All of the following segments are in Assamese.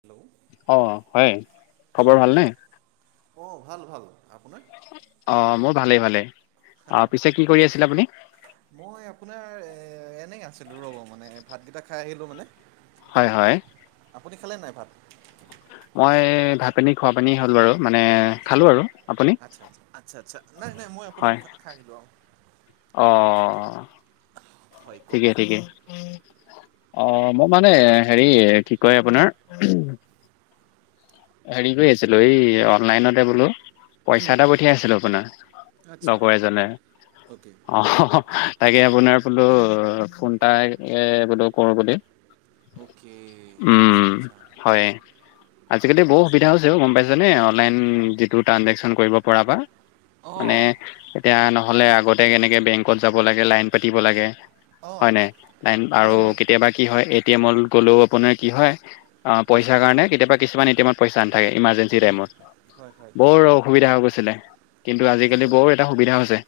হেল্ল' অ', হয়, খবৰ হয় ভালনে? অঁ ভাল, ভাল, আপোনাৰ? অ', মোৰ ভালেই, ভালেই। অ', পিছে কি কৰি আছিলে আপুনি? এনে আছিলো ৰ'ব মানে ভাতকেইটা খাই আহিলো মানে। হয়, হয়। আপুনি খালে নে নাই ভাত? মই ভাত-পানী খোৱা পানী হ'ল বাৰু মানে আচ্ছা খালো আৰু। আপুনি আচ্ছা, আচ্ছা, আচ্ছা, আচ্ছা, নাই, নাই মই আপোনাৰ হয় খাই আহিলো। অ', হয় কওক ঠিকে-ঠিকে। অ', মই মানে হেৰি কি কয় আপোনাৰ হেৰি কৰি আছিলো এই অনলাইনতে বোলো উম পইচা এটা পঠিয়াইছিল আপোনাক আচ্ছা লগৰ এজনে, অ'কে অ'। তাকে আপোনাৰ বোলো ফোন টাই এ বোলো কৰোঁ বুলি। অ'কে, আচ্ছা, উম আচ্ছা। ঠিকে বহুত আছে সুবিধা হৈছে ও গম পাইছ নে, অনলাইন যিটো ট্ৰানজেকচন কৰিব পৰাৰ পৰা। অ মানে এতিয়া নহ'লে আগতে কেনেকে বেংকত যাব লাগে, লাইন পাতিব লাগে। অঁ হয় নে নাই? আৰু হয় হয় কেতিয়াবা কি হয় এটি, এম, ত গ'লেও আপোনাৰ কি হয় অ', পইচা পইচাৰ কাৰণে নাথাকে কেতিয়াবা কিছুমান উম, এটি, এম, ত পইচা নাথাকে, ইমাৰজেঞ্চি উম, টাইমত। হয় হয় বৰ অসুবিধা হৈ গৈছিলে, কিন্তু তাকে আজিকালি অ বৰ এটা সুবিধা হৈছে।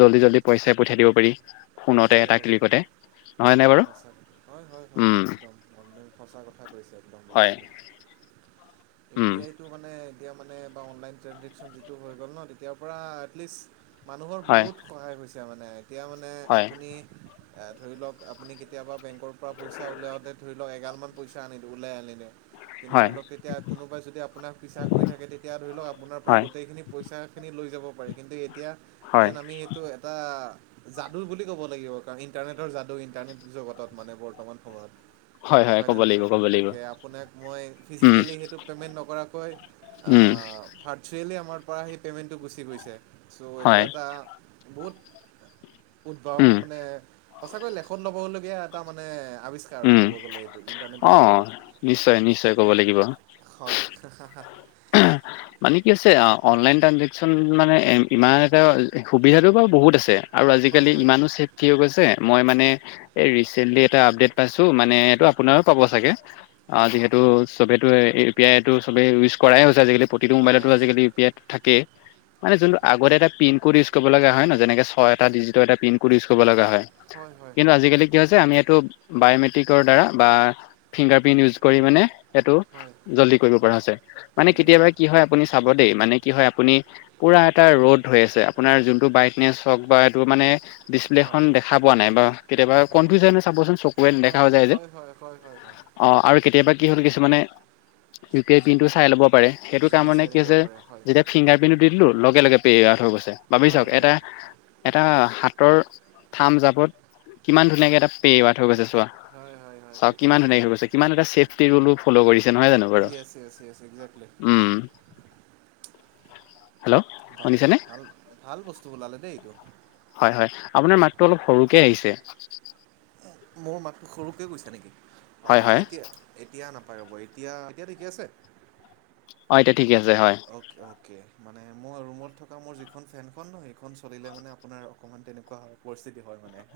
জল্দি-জল্দি পইচাই পঠিয়াই দিব পাৰি ফোনতে এটা ক্লিকতে। নহয় নে বাৰু সঁচাকে। হয়, হয়, হয় উম একদম, একদম সঁচা কথা কৈছে একদম মানে হয় [inaudible] ইউ, উম পি, আইটো মানে তেতিয়া মানে বা অনলাইন ট্ৰাঞ্জেকশ্যন যিটো হৈ গ'ল ন' তেতিয়াৰ পৰা এটলিষ্ট মানুহৰ হয় বহুত সহায় হৈছে মানে এতিয়া মানে হয় আপুনি ধৰি লওক আপুনি কেতিয়াবা বেংকৰ পৰা পইছা উলিয়াওতে ধৰি লওক এগাল মান পইছা উলিয়াই আনিলে। কিন্তু ধৰি হয় লওক তেতিয়া কোনোবাই যদি আপোনাক পিছা কৰি থাকে তেতিয়া ধৰি লও আপোনাৰ পৰা হয় গোটেইখিনি পইচা খিনি লৈ যাব পাৰি কিন্তু এতিয়া হয় যেন আমি সেইটো এটা যাদু বুলি ক'ব লাগিব, কাৰণ ইণ্টাৰনেটৰ যাদু ইণ্টাৰনেট জগতত মানে বৰ্তমান সময়ত। হয় হয় হয়নে ক'ব লাগিব নহয় ক'ব লাগিব গতিকে আপোনাক মই উম ফিজিকেলি সেইটো পে'মেণ্ট নকৰাকৈ অ উম ভাৰ্চুৱেলি আমাৰ পৰা সেই পেমেণ্টটো গুচি গৈছে চ' এইটো হয় এটা বহুত। উদ্ভৱ উম মানে সঁচাকৈ লেখন লবলগীয়া এটা মানে আৱিষ্কাৰ আৰু উম ক'ব গ'লে এইটো ইণ্টাৰনেটৰ অ জগতত নিশ্চয় নিশ্চয় ক'ব লাগিব? হয়। [unintelligible] মানে কি আছে, আ, অনলাইন ট্ৰাঞ্জেকচন মানে, ইমান এটা সুবিধাটো বাৰু বহুত আছে। আৰু হয় আজিকালি হয় ইমানো চছেফটি হৈ গৈছে মই মানে এই ৰিচেণ্টলি এটা আপডেট পাইছো মানে এইটো আপোনাৰো পাব চাগে। অ হয় হয় যিহেতু চবেতো এ পি আইতটো চবে ইউজ কৰাই হৈছে আজিকালি। প্ৰতিটো কৰাই মোবাইলতো হৈছে আজালি ইউ পি আই থাকে মানে হয় যোনটো আগতে এটা। কোড ইউজ কৰিব লগা হয় ন' যেনেক ছয় এটা ডিজিট এটা পিন কোড ইউজ কৰিব লগা হয়। হয় কিন্তু হয় আজিকালি কি হৈছে আমি এইটো বায়মেট্ৰিকৰ দ্বাৰা বা ফিংগাৰ প্ৰিন্ট ইউজ কৰি মানে সেইটো হয় জল্দি কৰিব পৰা হৈছে মানে জল্দি কৰিব কেতিয়াবা কি হয় আপুনি চাব দেই। মানে কি হয় আপ পুৰা এ ৰ'দ আছে আপোনাৰ যোন ব হ বাটো মানে হয় ডিচপ্লেখন হয় দেখা পোৱা নাই বা কেতিয়াবা দেখা পোৱা কনফিউজনে চাবচোন চকুুৱে হয় নেদেখা হৈ হয় যায় যে। হয় হয় হয় হয় হয় অ আৰু কেতিয়াবা কি হ'ল কিছু মানে ইউ পি আই প্ৰিন টো চাই লব পাৰে সেইটো জুমি কাৰণে চাই কি থাকিব হৈছে পাৰে হয় যেতিয়া ফিংগাৰ প্ৰিন্টটো দি দিলো। লগে লগে পেৱ থ হৈ গৈছে বাবি হয় চাওক হয় এটা হয় এটাত। ৰ থাম জাবত কিমান ধুনীয়াকে এটা পেৱা থৈ গৈছে। হয় হয় হয় চাওঁ তাকে কিমান তাকে ধুনীয়া হৈছে, কিমান এটা ছেফটি ৰুলো ফ'ল' কৰিছ শুই আছে আছে আছে। উম হেল্ল' বা শুনিছেনে ভাল ভাল বস্তু ওলালে দেই এইটো। হয় হয় আপোনাৰ মাতটো অলপ সৰুকে আহিছে। মোৰ মাতটো সৰুকৈ গৈছে নেকি হয় হয় অঁ। পাৰ'ব এতিয়া এতিয়া ঠিকে আছে। অ এতিয়া ঠিকে আছে হয় অ'কে অ'কে। মানে মই ৰুমত থকা মোৰ যিখন ফেনখন ন সেইখন চলিলে মানে আপোনাৰ অকণমান তেনেকুৱা হয় পৰিস্থিতি হয় মানে।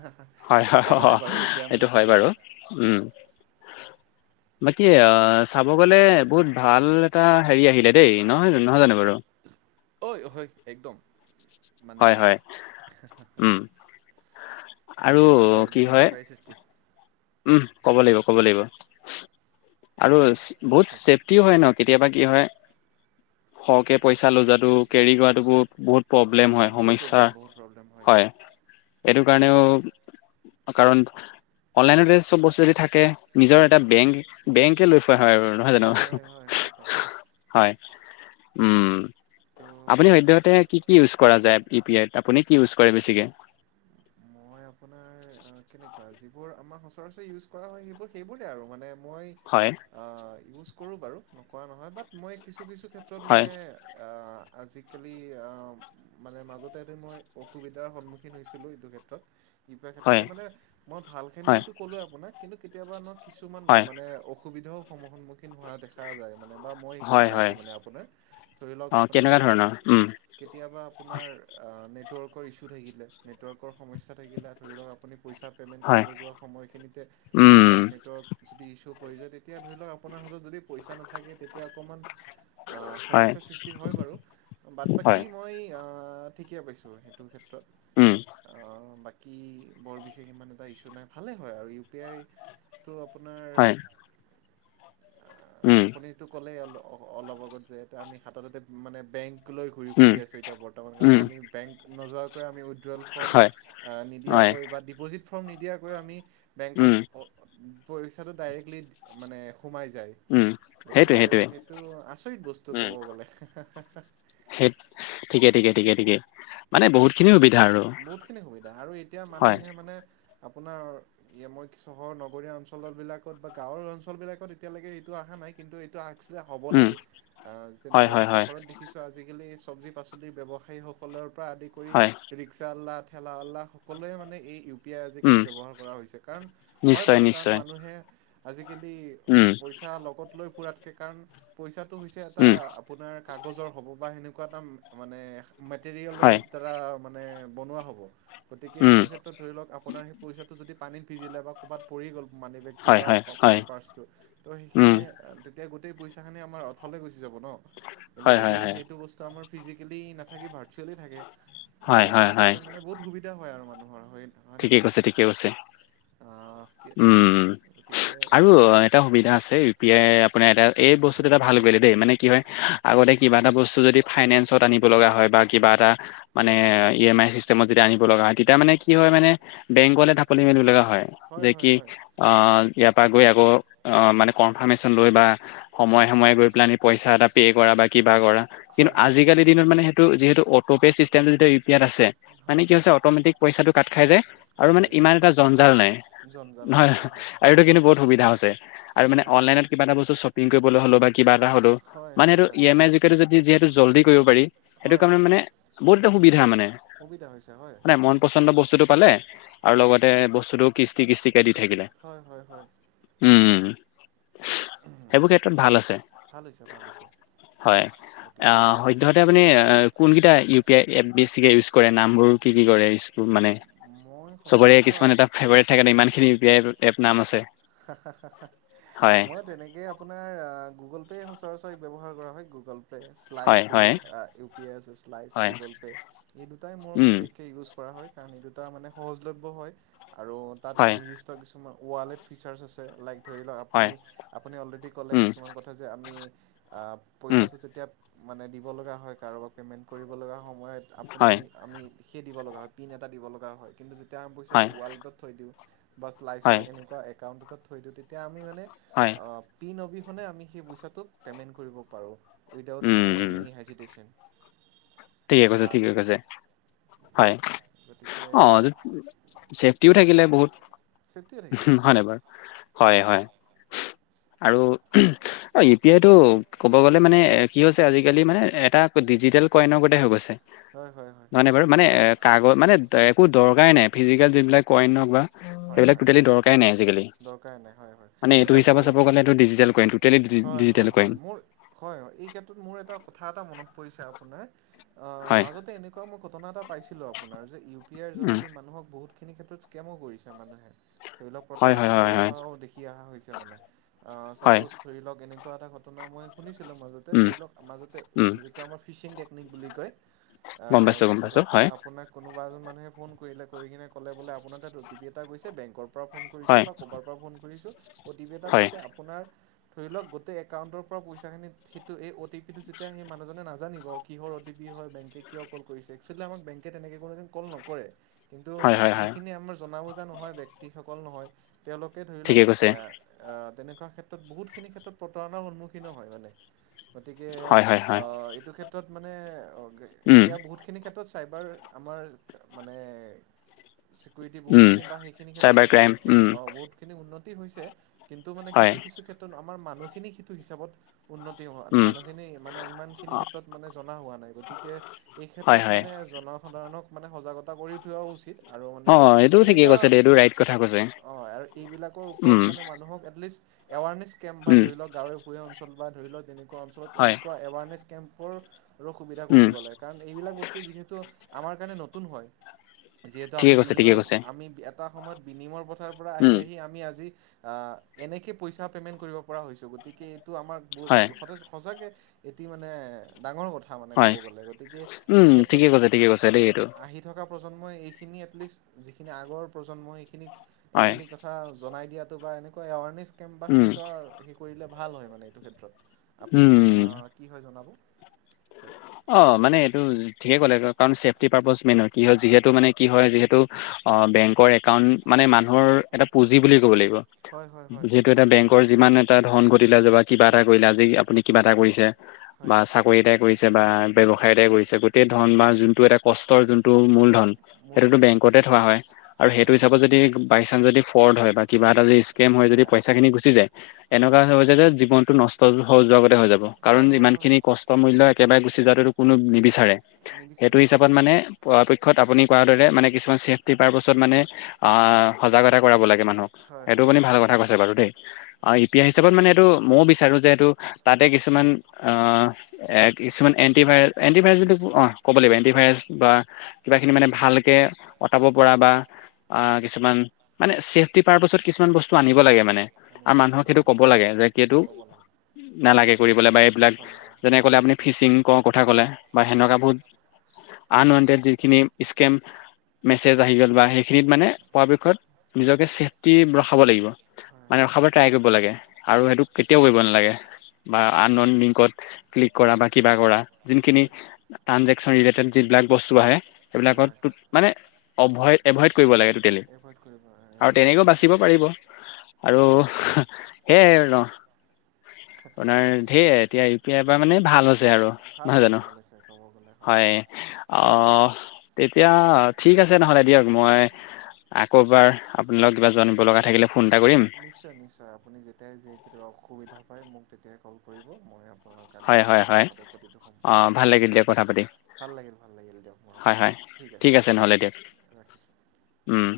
হয় একো নাই হয় বাৰু এতিয়া মানে সেইটো হয় ঠিকে পাব বাৰু উম। বাকী চাব গলে বহুত ভাল এটা হেৰি আহিলে দেই নহয় জানো নহয় জানো বাৰু? ঐ অহঐ একদম মানে। হয় হয় উম এক আৰু যুগান্ত কি হয় যুগান্তকাৰী সৃষ্টি। উম, ক'ব লাগিব, ক'ব লাগিব আৰু হুম বহুত হয় ছেফটিও হয় ন' কি কেতিয়াবা কি হয় সৰহকে পইচা লৈ যোৱাটো কেৰি কৰাটো বহুত বহুত প্ৰব্লেম হয় বহুত সমস্যা প্ৰব্লেম বহুত প্ৰব্লেম হয় এইটো কাৰণেও কাৰণ অনলাইনতে চব বস্তু যদি থাকে। নিজৰ উম, এটা বেংক বেংকে লৈ ফোৱা হয় আৰু নহয় জানো হয় হয় হয় হয় তাকে হয়। উম তো আপুনি ভাল সদ্যয়হতে কি কি ইউজ কৰা যায় ই পি এত আপুনি? কি ইউজ কৰে বেছিকে? মই আপোনাৰ কেনেকুৱা যিবোৰ আমাৰ সচৰাচৰ ইউজ কৰা হয় সেইবোৰ সেইবোৰে আৰু মানে মই হয় অ ইউচ কৰোঁ বাৰু নকৰা নহয় বাত মই কিছু কিছু ক্ষেত্ৰত হয় মানে আজিকালি অ', মানে মাজতে মই অসুবিধাৰ সন্মুখীন হৈছিলোঁ এইটো ক্ষেত্ৰত। এনেকুৱা হয় ক্ষেত্ৰতে মানে মই ভাল খিনি হয় ক'লোৱে আপোনাক কিন্তু কেতিয়াবা নক কিছুমান হয় মানে অসুবিধাও সম সন্মুখীন হোৱা দেখা যায়। মানে বা মই সেইখিনি হয় পাইছো হয় মানে আপোনাৰ, ধৰি লওক অ মানে কেনেকুৱা ধৰণৰ উম কেতিয়াবা আপোনাৰ নেটৱৰ্কৰ ইছু থাকিলে নেটৱৰ্কৰ সমস্যা থাকিলে ধৰি লওক আপুনি পইচা পে'মেণ্ট হয় কৰিব যোৱা সময়খিনিতে ধৰি উম লওক নেটৱৰ্ক যদি ইছ্যু পৰি যায় তেতিয়া ধৰি লওক আপোনাৰ হাতত যদি পইচা নাথাকে তেতিয়া অকণমান আহ হয় সমস্যাৰ সৃষ্টি হয় বাৰু বাদ হয় বাকী মই ঠিকেই পাইছো সেইটো ক্ষেত্ৰত উম। বৰ বিশেষ ইমান এটা ইছু নাই, ভালে হয় আৰু ই পি আই তটো আপোনাৰ হয়। উম আপুনিটো ক'লে অলপ আগত যে আমি হাত বেংক লৈ ঘুৰি ফুৰি উম আছো এতিয়া বৰ্তমান কাৰণ উম আমি বেংক নোৱাকৈ আমি উইড্ৰেল ফৰ্ম হয় হয় নিদিয়াকৈ বা ডিপ'জিট ফৰ্ম নিদিয়াকৈ আমি বেংকত উম পৰীক্ষাটো ডাইৰেক্টলি মানে সোমাই যায়, উম সেইটোৱে গতিকে সেইটোৱে সেইটো আচৰিত বস্তু উম ক'ব গ'লে। সেই ঠিকে-ঠিকে-ঠিকে-ঠিকে, মানে বহুত খিনিু বহুত খিনি সুবিধা, আৰু এতিয়া মানুহে মানে আপোনাৰ মই চহৰ নগৰীয়া অঞ্চল বিলাকত বা গাঁৱৰ অঞ্চল বিলাকত এতিয়ালৈকে এইটো আশা কিন্তু এই আ হব উম লাগে হয় যেনেকে মই হয় হয় চহৰত দেখিছো আজিকালি চব্জি পাচলিৰ ব্যৱসায়ীসকলৰ পৰা আদি হয় কৰি লাহল্লাহ সকলোৱে মানে ই [unintelligible] উ পি আই আজিকালি উম ব্যৱহাৰ কৰা হৈছে কাৰণ হয় নিশ্চয় বাৰু কাৰণ নিশ্চয় মানুহে আজিকি উম পইচা লগত লৈ ফুৰাতকৈ কাৰণ পইচা [unintelligible] টো হৈছে এটা উম আপোনাৰ কাগজৰ হ'ব বা সেনেকুৱা এটা মানে মেটেৰিয়েলৰ হয় দ্বাৰা মানে বনোৱা হ'ব গতিকে উম সেইটো ক্ষেত্ৰত ধৰি লওকপাৰ সেইইচাটো যদি পানী ভিজিলে বা ক'ৰবাত পৰি গ'ল মানি বেগটো হয় বা হয় হয় আপোনাৰ পাৰ্চটো ত' সেইখিনি উম এতিয়া গোটেই পইচা খিনি আমাৰ অথলে গুচি যাব ন, কিন্তু হয় যদি হয় হয় সেইটো বস্তু আমাৰ ফিজিকেলি নাথাকি ভাৰ্চুৱেলি থাকে হয় গতিকে হয় হয় তেনেক্ষেত্ৰত মানে বহুত সুবিধা হয় আৰু মানুহৰ হয় হয়নে ঠিকে নহয় কৈছে-ঠিকে কৈছে। আহ, উম গতিকে আৰু এটা সুবিধা আছে ই পি আই আপোনাৰ এটা এই বস্তুত এটা ভাল কৰিলে মানে কি হয়, আগতে কিবা এটা বস্তু যদি ফাইনেন্সত আনিব লগা হয় বা কিবা এটা মানে হয় ই এম আই চিষ্টেমত যেদি আনিব লগা হয় তেতিয়া মানে কি হয় মানে বেংকলে ঢাপলি মেলিব লগা হয়। হয়, যে হয় কি হয় অ' ইয়াৰ পৰা গৈ আকৌ অ' মানে কনফাৰ্মেশচন লৈ বা, সময়ে-সময়ে গৈ পেলাই পইচা এটা পে' কৰা কিবা কিু হয় হয় আজাল দিনত মান সটো যি অ [unintelligible] ইয়াত আছে, মানে হয় কি হয় হৈছে অটমেটিক পইচাটো কাট খাই যায়, আৰু কাট মানে খাই যায় ইমান এটা জঞ্জাল নাই। জঞ্জাল নাই হয়, আৰু হয় এইটো হয় কিন্তু বহুত সুবিধা আ হৈছে, আৰু হয় মানে হয় অনলাইনত কিবা এটা বস্তু্বপিং হল বা কিবা এটা হ হয় মানে হয় সটো ই হয় এম আই য যদি যিহেতু জল্দি কৰিব পাৰি সেইটো হয় কাৰণে হয় মানে বহুত এটা সুবিধা মানে সুবিধা হৈছে হয় নাই মন পচন্দ বস্তু ব্তু তো পালে আৰু লগতে [unintelligible] দি থাকিলে, হয় হয় হয় উম-উম। সেইবোৰ ক্ষেত্ৰত ভাল আছে, ভাল হৈছে ভাল হৈছে হয়। গতিকে অ', সদ্যহতে মানে কোন কেইটা উ পি আই ইউজ কৰে নাম বোৰ কি কি কৰে স্ মানে মই চবৰে সচৰাচৰ কিছুমান এটা ফেভৰেট থাকে ইমান খিনি [unintelligible] প নাম আছে [unintelligible] হয় মই তেনেকে আপোনাৰ গুগল পেয় হৈছো [unintelligible] [unintelligible] ব্যৱহাৰ কৰা হয় গুগল পে' শ্লাইচ হয় বুলি হয় ইউ পি আই আছে শ্লাইছ হয় গুগল পে' এই দুটাই মোৰ উম বিশেষকৈ ইউজ হয় [inaudible] [unintelligible] [inaudible] ফিচাৰছ্ আছে লাইক। ধৰি লক আপুনি হয় আপুনি অলৰেডি ক'লে উম কিছুমান কথা যে আমি উম, পইচাটো যেতিয়া মানে দিব লগা হয়, কাৰোব পেমেন্ট কৰিব লগা সময়ত আপুনি হয়, আমি। সেই দিব লগা হয় পিন এটা দিব লগা হয় কিন্তু যেতিয়া হয়, পটো থ দিওঁ বা হয়, শ্লাইচৰ এনেকুৱা একাউট থৈ দিওঁ তেতিয়া আমি মানে হয়, প নে আমি সেই পইচাটোোক পে'মেণ্ট কৰিব পাৰোঁ উইডাউট উম, মানে উম, এনি হেজিটেশ্যন ঠিকে কৈছে। ঠিকে তেতিয়া কৈছে। হয়। গতিকে অ', চেফটিও থাকিলে বহুত ছেফটিয়ে থাকিলে হয় নাই বাৰু হয় হয় আৰু অ' ইউ পি আইতটো ক'ব গ'লে মানে কি হৈছে আজিকালি মানে এটা ডিজিেল কইনৰ গতে হৈ গৈছে হয় হয় হয় ন নাই বাৰু মানে অ' কাগ মানে ত একো দৰকাৰেই নাই ফিজিকেল যিবিলাক কইন বা হয় সেইবিলাক হয় টোটেলি হয় দৰকাৰ নাই আজিকালি। দৰকাৰ নাই হয় হয় মানে এইটো হিচাপে কিন্তু চাব গ'লে ডিজিটৈল কৰিম। টোটেলি হয় ডিজিটেল হয় কইন, হয় মোৰ হয় এই ক্ষেত্ৰত মোৰ এটা কথা এটা মনত পৰিছে আপোনাৰ অ', হয়, মাজতে এনেকুৱা ম ঘটনা এটা পাইছিলো আপোনাৰ যে ইউ পি আইৰ উম, যোগেদি মানুহক বহুত খিনি ক্ষেত্ৰত কৰিছে মানুহে ধৰি লওক হয়, প্ৰতাৰণা হয়, কৰি হয়, হয়, অহাও দেখি অহা হৈছে মানে অ' হয়, চাপজ ধৰি লওক এনেকুৱা এটা ঘট মই শুনিছো ছিল মাজতে উম, ধৰি লওক মাজতে উম, যিটো আমাৰ ফিচিং টেকনিক বুলি কয় গম আহ পাইছোঁ, গম চাপজ পাইছোঁ, হয়, আপোনাক কোনোবা এজন মানুহে ফোন কৰিলে কৰি কিনে কলে বোলে আপোনাৰ ত এই বেং পৰা ফ কৰিছো হয়, বা ক'বাৰ পৰা ফোন কৰিছো অটিি হয়, এটাৈছে আপোনাৰ ধৰি লওক গোটেই একাউণ্টৰ পৰা পইচা খিনিত সেইটো এই অ টিটো যেতিয়া সেই মানুহজনে নাজানিব কিহৰ অটি পি হয়নে কোনো কৰে নকৰে কিন্তু হয়, হয়, হয়। যিখিনি আমাৰ জনা বুজা নহয় ব্যক্তিসকল নহয় তেওঁলোকে ধৰি লওক ঠিকে কৈছে এ তেনেকুৱা ক্ষেত্ৰত বহুতখিনি ক্ষেত্ৰত প্ৰতাৰণাৰ সন্মুখীনো হয় মানে গতিকে হয় হয় হয় অ' এইটো ক্ষেত্ৰত মানে উম এতিয়া বহুতখিনি ক্ষেত্ৰ ত' চাইবাৰ আমাৰ মানে। [unintelligible] দি উম বহুতখিনি বা সেইখিনি ক্ষেত্ৰত চাইবাৰ ক্ৰাইম বহুত খিনি উম অ' বহুতখিনি উন্নতি হৈছে কিন্তু মানে, হয় কিছু কিছু ক্ষেত্ৰত আমাৰ মানুহখিনি সেইটো হিচাপত। উন্নতি হোৱা নাই উম মানুহখিনি মানে ইমান খিনি অ ক্ষেত্ৰত মানে জনা হোৱা নাই গতিকে এই হয় ক্ষেত্ৰত হয় মানে জনসাধাৰণক মানে, সজাগতা কৰি থোৱা উচিত। অ', ঠিকে সেনেকুৱা, কৈছে দে এইটো ৰাইট কথা কৈছে অহ' আৰু এইবিলাকৰ উম ওপৰত মানে মানুহক এলিষ্টট। এৱাৰনেছ কেম্প বা উম ধৰি লওক গাঁৱে ভূঞে অঞ্চল বা ধৰি লওক তেনেকুৱা অঞ্চলত হয় এনেকুৱা এৱাৰনেছ কেম্পৰ ৰ সুবিধা কৰি উম দিব লাগে কাৰণ, এইবিলাক বস্তু যিহেতু, আমাৰ কাৰণে নতুন হয়। যিহেতু ঠিকে আমি কৈছে ঠিকে বিনিময় কৈছে আমি এটা সময়ত বিনিময়ৰ পথাৰ পৰা আহি উম আহি আমি আজি আহ' এনেকে পইচা পেমেন্ট কৰিব পৰা হৈছো। গতিকে, এইটো আমাৰ হয় সতেই সচাগে। এটি মানে, ডাঙৰ কথা। মানে কব হয় গলে গতিকে উম এই ক্ষেত্ৰত ঠিকে কৈছে ঠিকে কৈছে দেই এইটো আহি থকা তন্মই, এইখিনি এটলিষ্ট, যিখিন আগৰ প্ৰজন্ম সেইখিনিক, হয় এইখিনি কথা জনাই দিয়াত। বা এনেকুৱা এৱাৰনেছ কেম্প বা উম সেনেুৱা হে কৰিলে ভাল হয় মানে এইটো ক্ষেত্ৰত আপুনি উম আহ কি হয় জনাব হয় অ', মানে এইটো ঠিকে ক'লে কাৰণ চেফটি পাবজ মেইন কি হয়। যিহেতু মানে কি হয়, যিহেতু অহ, বেংকৰ একাউণ্ট মানে মানুহৰ। এটা প্ৰজি বুলি ক'ব লাগিব। হয় হয় হয় যিহেতু এটা গোটেই বেংকৰ জীৱন যিমান এটা ধন ঘতিলা চবাই। কিবা এটা কৰিলে, আজি আপুনি কিবা এটা কৰিছে। হয় বা চাকৰিটাই কৰিছে বা ব্যৱসায় এটাই কৰিছে। ধন হয় বা যোনটো এটা কষ্টৰ যোনটো মূল ধন সেইটোতো মূলধন বেংকত এ থোৱা হয়। আৰু হয় সেইটো হয় হিচাপত যদি, বাইচাঞ্চ ফ'ৰ্ট হয় বা কিবা এটা যদি স্কেন। যদি হয় পইচা খিনি গুচি যায় হয় এনেকুৱা হৈ হৈছে য যে জীৱনটো নষ্ট স লগতে হৈ যাব কাৰণ হয় হয় ইমান হয় খিনি কষ্ট মূল্য একেবাৰে গুচি যোৱাতো কোন নিবি সেইটো নিবিচাৰে হিচাপত মানে পৰাপক্ষত আপুনি পোৱা দৰে মানে কিছুমানেফি পাৰত মানে আহ সজাগতা কৰাব লাগে মানুহক হয় এইটো হয় আপুনি হয় ভাল কথা কৈছে বাৰু দেই। অ ইউ পি আই হিচাপত মানে এইটো ময়ো বিচাৰোঁ যে এইটো তাতে কিছুমান আ এক কিছুমান এণ্টিভাইৰাছ এণ্টিভাইৰাছ বুলি অ, ' ক'ব লাগিব এণ্টিভাইৰাছ বা কিবাখিনি মানে ভালকে খাব পৰা বা অ কিছুমান মানি পাৰত কিছুমান বস্ত চো আনিব লাগে মানে আনিব আৰু লাগে মানুহক আনিব সেইটো ক'ব লাগে যে কেটো ক'ব লাগে নালাগে কৰিবলৈ বা এইবিলাক হয় হয় যেনে কলে আপুনি ফিচিং কথা ক'লে বা হয় সেনেকুৱা বহুত আনৱানটেড যিখিনি স্কেম মেছেজ আহি গ'ল বা সেইখিনিত মানে পৰাপক্ষত নিজকে ছেফটি ৰখাব লাগিব। হয় মানে ৰখাব ট্ৰাই কৰিব লাগে আৰু হয় সেইটো কেতিয়াও কৰিব নালাগে। বা আননৌন লিংকত ক্লিক কৰা কিবা কৰা যিনখিনি হয় ত্ৰাঞ্জেকচন ৰেলতেড যিবিলাক বস্তু আহে হয় সেইবিলাকত হয় টোত মানে অভ এভইড কৰিব লাগে টুটেলি। এভইড কৰিব আৰু এভইড তেনেকৈ কৰিব বাচিব লাগে পাৰিব আৰু তাকে সেয়াই আৰু ন' আপোনাৰ ধেৰ এতিয়া ইউ পি আই বা মানে ভাল হৈছে আৰু ভাল নহয় হৈছে জানো। ভাল হৈছে ক'ব গ'লে হয় খুব আহ তেতিয়া ঠিক আছে নহলে দিয়ক মই আকৌ এবাৰ আপোনালোক কিবা জানিব লগা থাকিলে ফোন এটা কৰিম নিশ্চয় নিশ্চয় আপুনি যেতিয়াই যে কেতিয়াবা অসুবিধা পায় মোক তেতিয়াই কল কৰিব মই আপ হয়' হয়' হয়' অ', ভাল লাগিল দিয়া কথা পাতি। ভাল লাগিল ভাল লাগিল দিয়ক বোৰ হয় হয় ঠিক আছে দিয়ক ৰাখিছোঁ। উম'।